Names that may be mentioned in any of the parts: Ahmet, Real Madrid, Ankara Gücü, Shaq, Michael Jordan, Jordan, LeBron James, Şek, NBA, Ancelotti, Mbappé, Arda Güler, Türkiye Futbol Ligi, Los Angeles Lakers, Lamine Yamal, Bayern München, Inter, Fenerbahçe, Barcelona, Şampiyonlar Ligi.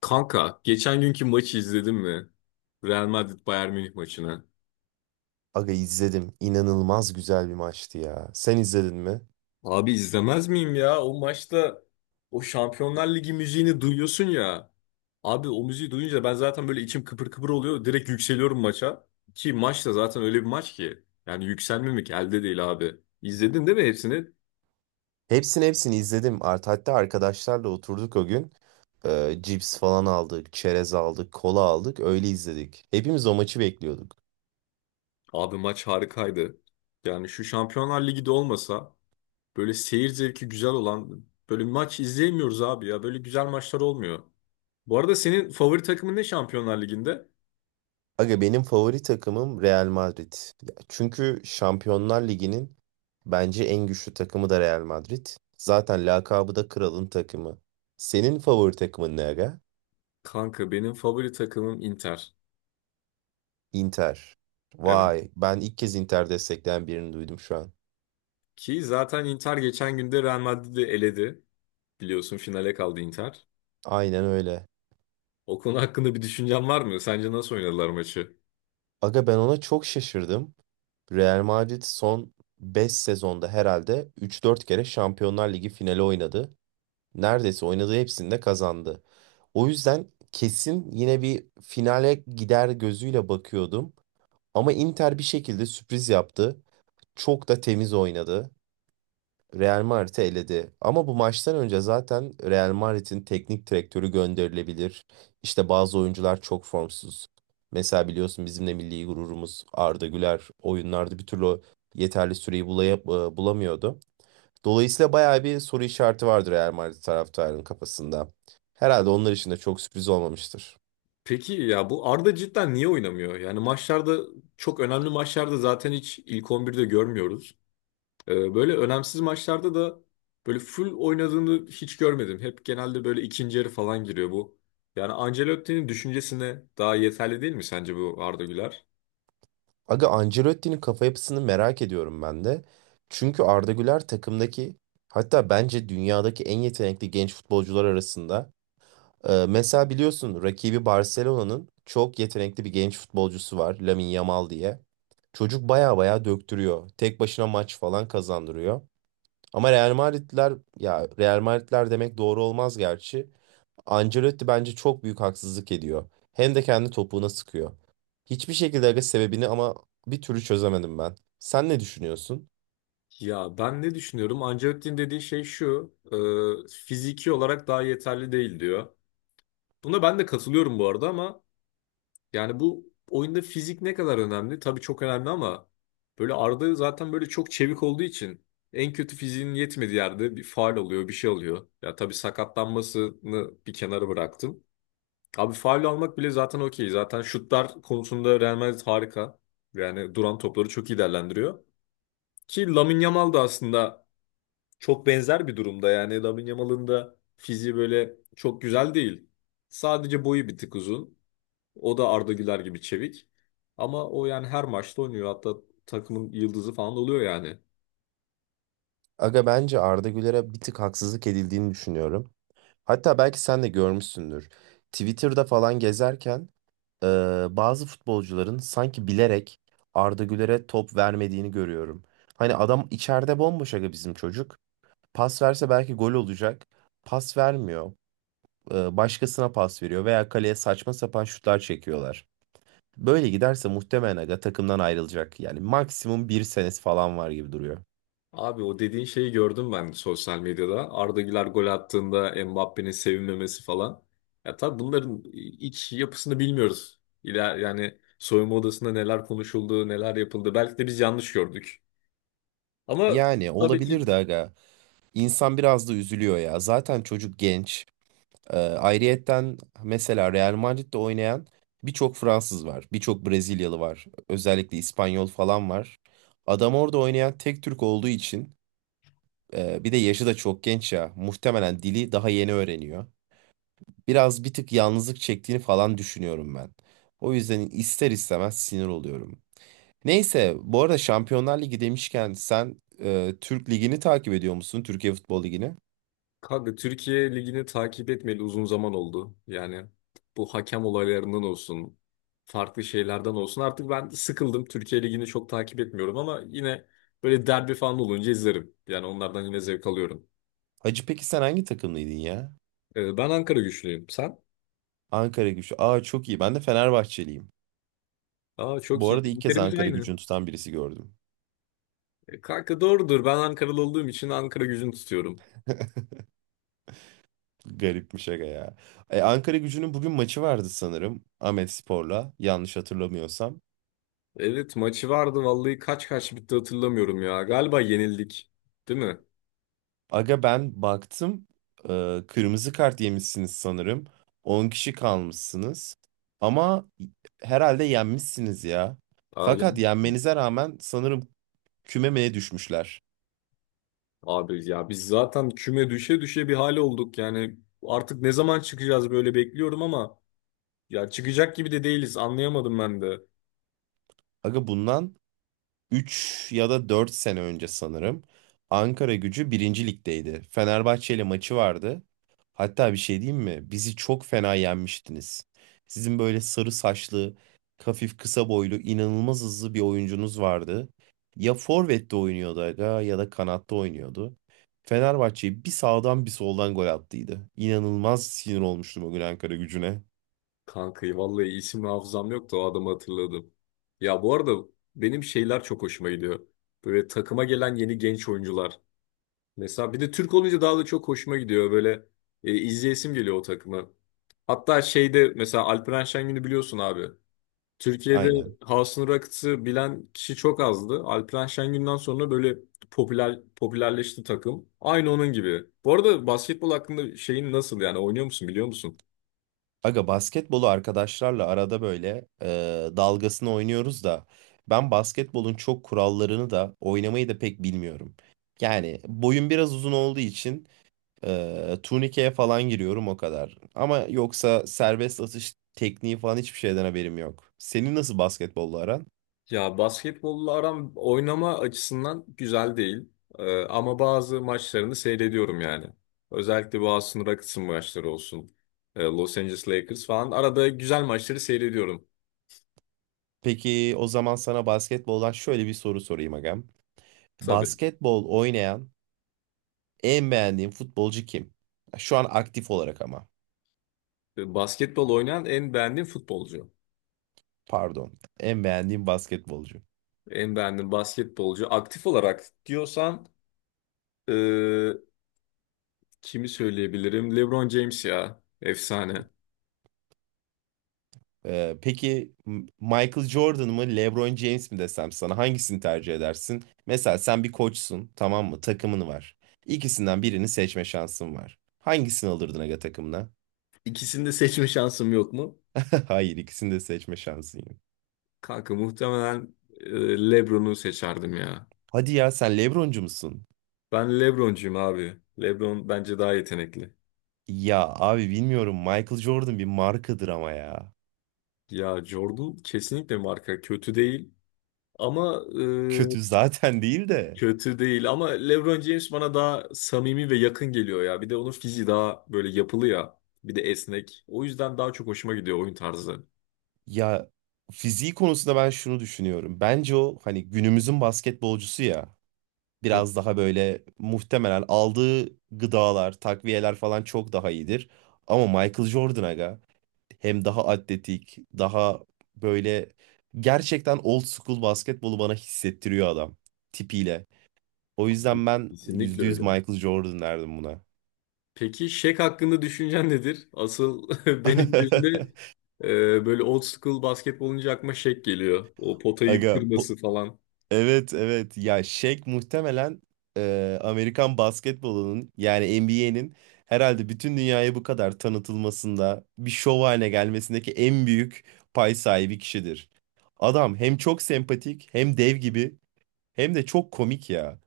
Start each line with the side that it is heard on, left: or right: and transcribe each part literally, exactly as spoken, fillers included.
left: Kanka geçen günkü maçı izledin mi? Real Madrid Bayern Münih maçını.
right: Aga izledim. İnanılmaz güzel bir maçtı ya. Sen izledin mi?
left: Abi izlemez miyim ya? O maçta o Şampiyonlar Ligi müziğini duyuyorsun ya. Abi o müziği duyunca ben zaten böyle içim kıpır kıpır oluyor. Direkt yükseliyorum maça. Ki maç da zaten öyle bir maç ki. Yani yükselmemek elde değil abi. İzledin değil mi hepsini?
right: Hepsini hepsini izledim. Art hatta arkadaşlarla oturduk o gün. Ee, cips falan aldık, çerez aldık, kola aldık. Öyle izledik. Hepimiz o maçı bekliyorduk.
left: Abi maç harikaydı. Yani şu Şampiyonlar Ligi de olmasa böyle seyir zevki güzel olan böyle bir maç izleyemiyoruz abi ya. Böyle güzel maçlar olmuyor. Bu arada senin favori takımın ne Şampiyonlar Ligi'nde?
right: Aga benim favori takımım Real Madrid. Ya, çünkü Şampiyonlar Ligi'nin bence en güçlü takımı da Real Madrid. Zaten lakabı da kralın takımı. Senin favori takımın ne aga?
left: Kanka benim favori takımım Inter.
right: Inter.
left: Evet.
right: Vay, ben ilk kez Inter destekleyen birini duydum şu an.
left: Ki zaten Inter geçen günde Real Madrid'i eledi. Biliyorsun finale kaldı Inter.
right: Aynen öyle.
left: O konu hakkında bir düşüncen var mı? Sence nasıl oynadılar maçı?
right: Aga ben ona çok şaşırdım. Real Madrid son beş sezonda herhalde üç dört kere Şampiyonlar Ligi finali oynadı. Neredeyse oynadığı hepsini de kazandı. O yüzden kesin yine bir finale gider gözüyle bakıyordum. Ama Inter bir şekilde sürpriz yaptı. Çok da temiz oynadı. Real Madrid'i eledi. Ama bu maçtan önce zaten Real Madrid'in teknik direktörü gönderilebilir. İşte bazı oyuncular çok formsuz. Mesela biliyorsun bizim de milli gururumuz Arda Güler oyunlarda bir türlü yeterli süreyi bulaya- e, bulamıyordu. Dolayısıyla bayağı bir soru işareti vardır Real Madrid taraftarının kafasında. Herhalde onlar için de çok sürpriz olmamıştır.
left: Peki ya bu Arda cidden niye oynamıyor? Yani maçlarda çok önemli maçlarda zaten hiç ilk on birde görmüyoruz. Ee, Böyle önemsiz maçlarda da böyle full oynadığını hiç görmedim. Hep genelde böyle ikinci yarı falan giriyor bu. Yani Ancelotti'nin düşüncesine daha yeterli değil mi sence bu Arda Güler?
right: Aga Ancelotti'nin kafa yapısını merak ediyorum ben de. Çünkü Arda Güler takımdaki, hatta bence dünyadaki en yetenekli genç futbolcular arasında. Ee, mesela biliyorsun rakibi Barcelona'nın çok yetenekli bir genç futbolcusu var, Lamine Yamal diye. Çocuk baya baya döktürüyor. Tek başına maç falan kazandırıyor. Ama Real Madridler, ya Real Madridler demek doğru olmaz gerçi. Ancelotti bence çok büyük haksızlık ediyor. Hem de kendi topuğuna sıkıyor. Hiçbir şekilde aga sebebini ama bir türlü çözemedim ben. Sen ne düşünüyorsun?
left: Ya ben ne düşünüyorum? Ancelotti'nin dediği şey şu, e, fiziki olarak daha yeterli değil diyor. Buna ben de katılıyorum bu arada ama yani bu oyunda fizik ne kadar önemli? Tabii çok önemli ama böyle Arda zaten böyle çok çevik olduğu için en kötü fiziğinin yetmediği yerde bir faul oluyor, bir şey oluyor. Ya tabii sakatlanmasını bir kenara bıraktım. Abi faul almak bile zaten okey. Zaten şutlar konusunda Real Madrid harika. Yani duran topları çok iyi değerlendiriyor. Ki Lamine Yamal da aslında çok benzer bir durumda. Yani Lamine Yamal'ın da fiziği böyle çok güzel değil. Sadece boyu bir tık uzun. O da Arda Güler gibi çevik. Ama o yani her maçta oynuyor. Hatta takımın yıldızı falan oluyor yani.
right: Aga bence Arda Güler'e bir tık haksızlık edildiğini düşünüyorum. Hatta belki sen de görmüşsündür. Twitter'da falan gezerken Ee, bazı futbolcuların sanki bilerek Arda Güler'e top vermediğini görüyorum. Hani adam içeride bomboş aga bizim çocuk. Pas verse belki gol olacak. Pas vermiyor. Ee, başkasına pas veriyor veya kaleye saçma sapan şutlar çekiyorlar. Böyle giderse muhtemelen aga takımdan ayrılacak. Yani maksimum bir senesi falan var gibi duruyor.
left: Abi o dediğin şeyi gördüm ben sosyal medyada. Arda Güler gol attığında Mbappé'nin sevinmemesi falan. Ya tabii bunların iç yapısını bilmiyoruz. İler, yani soyunma odasında neler konuşuldu, neler yapıldı. Belki de biz yanlış gördük. Ama
right: Yani
left: tabii ki
right: olabilir de aga. İnsan biraz da üzülüyor ya. Zaten çocuk genç. Ee, ayrıyetten mesela Real Madrid'de oynayan birçok Fransız var, birçok Brezilyalı var, özellikle İspanyol falan var. Adam orada oynayan tek Türk olduğu için, e, bir de yaşı da çok genç ya, muhtemelen dili daha yeni öğreniyor. Biraz bir tık yalnızlık çektiğini falan düşünüyorum ben. O yüzden ister istemez sinir oluyorum. Neyse, bu arada Şampiyonlar Ligi demişken sen e, Türk Ligi'ni takip ediyor musun? Türkiye Futbol Ligi'ni.
left: Kanka Türkiye Ligi'ni takip etmeli uzun zaman oldu. Yani bu hakem olaylarından olsun, farklı şeylerden olsun. Artık ben sıkıldım. Türkiye Ligi'ni çok takip etmiyorum ama yine böyle derbi falan olunca izlerim. Yani onlardan yine zevk alıyorum.
right: Hacı peki sen hangi takımlıydın ya?
left: Ee, ben Ankara güçlüyüm. Sen?
right: Ankara gücü. Aa, çok iyi. Ben de Fenerbahçeliyim.
left: Aa çok
right: Bu
left: iyi.
right: arada ilk kez
left: Linklerimiz
right: Ankara
left: aynı.
right: gücünü tutan birisi gördüm.
left: E, kanka doğrudur. Ben Ankaralı olduğum için Ankara gücünü tutuyorum.
right: Garip bir şaka ya. E, Ankara gücünün bugün maçı vardı sanırım. Spor'la, yanlış hatırlamıyorsam.
left: Evet maçı vardı. Vallahi kaç kaç bitti hatırlamıyorum ya. Galiba yenildik. Değil mi?
right: Aga ben baktım. E, kırmızı kart yemişsiniz sanırım. On kişi kalmışsınız. Ama herhalde yenmişsiniz ya.
left: Aa,
right: Fakat
left: yanlış.
right: yenmenize rağmen sanırım kümemeye düşmüşler.
left: Abi ya biz zaten küme düşe düşe bir hale olduk yani artık ne zaman çıkacağız böyle bekliyorum ama ya çıkacak gibi de değiliz anlayamadım ben de.
right: Aga bundan üç ya da dört sene önce sanırım Ankara Gücü birinci Lig'deydi. Fenerbahçe ile maçı vardı. Hatta bir şey diyeyim mi? Bizi çok fena yenmiştiniz. Sizin böyle sarı saçlı, hafif kısa boylu, inanılmaz hızlı bir oyuncunuz vardı. Ya forvette oynuyordu aga ya da kanatta oynuyordu. Fenerbahçe'yi bir sağdan bir soldan gol attıydı. İnanılmaz sinir olmuştum o gün Ankara Gücü'ne.
left: Kankayı vallahi isim hafızam yoktu o adamı hatırladım. Ya bu arada benim şeyler çok hoşuma gidiyor. Böyle takıma gelen yeni genç oyuncular. Mesela bir de Türk olunca daha da çok hoşuma gidiyor böyle e, izleyesim geliyor o takımı. Hatta şeyde mesela Alperen Şengün'ü biliyorsun abi. Türkiye'de
right: Aynen.
left: House'un Rockets'ı bilen kişi çok azdı. Alperen Şengün'den sonra böyle popüler popülerleşti takım. Aynı onun gibi. Bu arada basketbol hakkında şeyin nasıl yani oynuyor musun biliyor musun?
right: Aga basketbolu arkadaşlarla arada böyle e, dalgasını oynuyoruz da ben basketbolun çok kurallarını da oynamayı da pek bilmiyorum. Yani boyum biraz uzun olduğu için e, turnikeye falan giriyorum o kadar. Ama yoksa serbest atış tekniği falan hiçbir şeyden haberim yok. Senin nasıl basketbolla aran?
left: Ya basketbolla aram oynama açısından güzel değil. Ee, ama bazı maçlarını seyrediyorum yani. Özellikle bu House'un Rockets'ın maçları olsun. Ee, Los Angeles Lakers falan. Arada güzel maçları seyrediyorum.
right: Peki o zaman sana basketboldan şöyle bir soru sorayım agam.
left: Tabii.
right: Basketbol oynayan en beğendiğin futbolcu kim? Şu an aktif olarak ama.
left: Ee, Basketbol oynayan en beğendiğim futbolcu.
right: Pardon. En beğendiğim basketbolcu.
left: En beğendiğim basketbolcu. Aktif olarak diyorsan e, kimi söyleyebilirim? LeBron James ya. Efsane.
right: Ee, peki, M- Michael Jordan mı LeBron James mi desem sana, hangisini tercih edersin? Mesela sen bir koçsun, tamam mı? Takımın var. İkisinden birini seçme şansın var. Hangisini alırdın aga takımına?
left: İkisini de seçme şansım yok mu?
right: Hayır, ikisini de seçme şansın yok.
left: Kanka muhtemelen e, LeBron'u seçerdim ya.
right: Hadi ya, sen LeBroncu musun?
left: Ben LeBroncuyum abi. LeBron bence daha yetenekli.
right: Ya abi bilmiyorum, Michael Jordan bir markadır ama ya.
left: Ya Jordan kesinlikle marka kötü değil ama e,
right: Kötü zaten değil de.
left: kötü değil ama LeBron James bana daha samimi ve yakın geliyor ya. Bir de onun fiziği daha böyle yapılı ya. Bir de esnek. O yüzden daha çok hoşuma gidiyor oyun tarzı.
right: Ya, fiziği konusunda ben şunu düşünüyorum. Bence o hani günümüzün basketbolcusu ya.
left: Hı,
right: Biraz daha böyle muhtemelen aldığı gıdalar, takviyeler falan çok daha iyidir. Ama Michael Jordan aga hem daha atletik, daha böyle gerçekten old school basketbolu bana hissettiriyor adam tipiyle. O yüzden ben
left: kesinlikle
right: yüzde yüz
left: öyle.
right: Michael Jordan derdim buna.
left: Peki Şek hakkında düşüncen nedir? Asıl benim gözümde e, böyle old school basketbol olunca aklıma Şek geliyor. O potayı
right: Aga po-
left: kırması falan.
right: Evet, evet ya, Shaq muhtemelen e, Amerikan basketbolunun yani N B A'nin herhalde bütün dünyaya bu kadar tanıtılmasında bir şov haline gelmesindeki en büyük pay sahibi kişidir. Adam hem çok sempatik hem dev gibi hem de çok komik ya.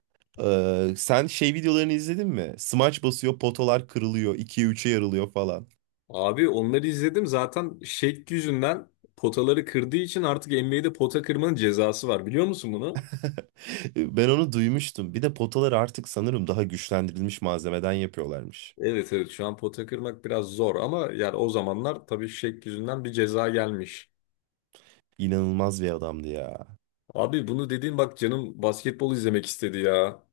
right: E, sen şey videolarını izledin mi? Smaç basıyor, potalar kırılıyor, ikiye üç'e yarılıyor falan.
left: Abi onları izledim zaten Şek yüzünden potaları kırdığı için artık N B A'de pota kırmanın cezası var. Biliyor musun bunu?
right: Ben onu duymuştum. Bir de potaları artık sanırım daha güçlendirilmiş malzemeden yapıyorlarmış.
left: Evet evet şu an pota kırmak biraz zor ama yani o zamanlar tabii Şek yüzünden bir ceza gelmiş.
right: İnanılmaz bir adamdı ya.
left: Abi bunu dediğin bak canım basketbol izlemek istedi ya.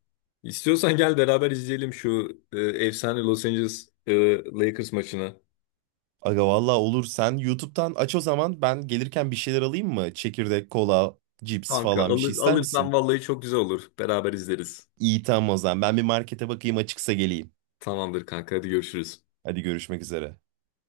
left: İstiyorsan gel beraber izleyelim şu e, efsane Los Angeles e, Lakers maçını.
right: Aga valla olur. Sen YouTube'dan aç o zaman. Ben gelirken bir şeyler alayım mı? Çekirdek, kola, cips
left: Kanka
right: falan, bir şey
left: alır,
right: ister
left: alırsan
right: misin?
left: vallahi çok güzel olur. Beraber izleriz.
right: İyi, tamam o zaman. Ben bir markete bakayım, açıksa geleyim.
left: Tamamdır kanka hadi görüşürüz.
right: Hadi, görüşmek üzere.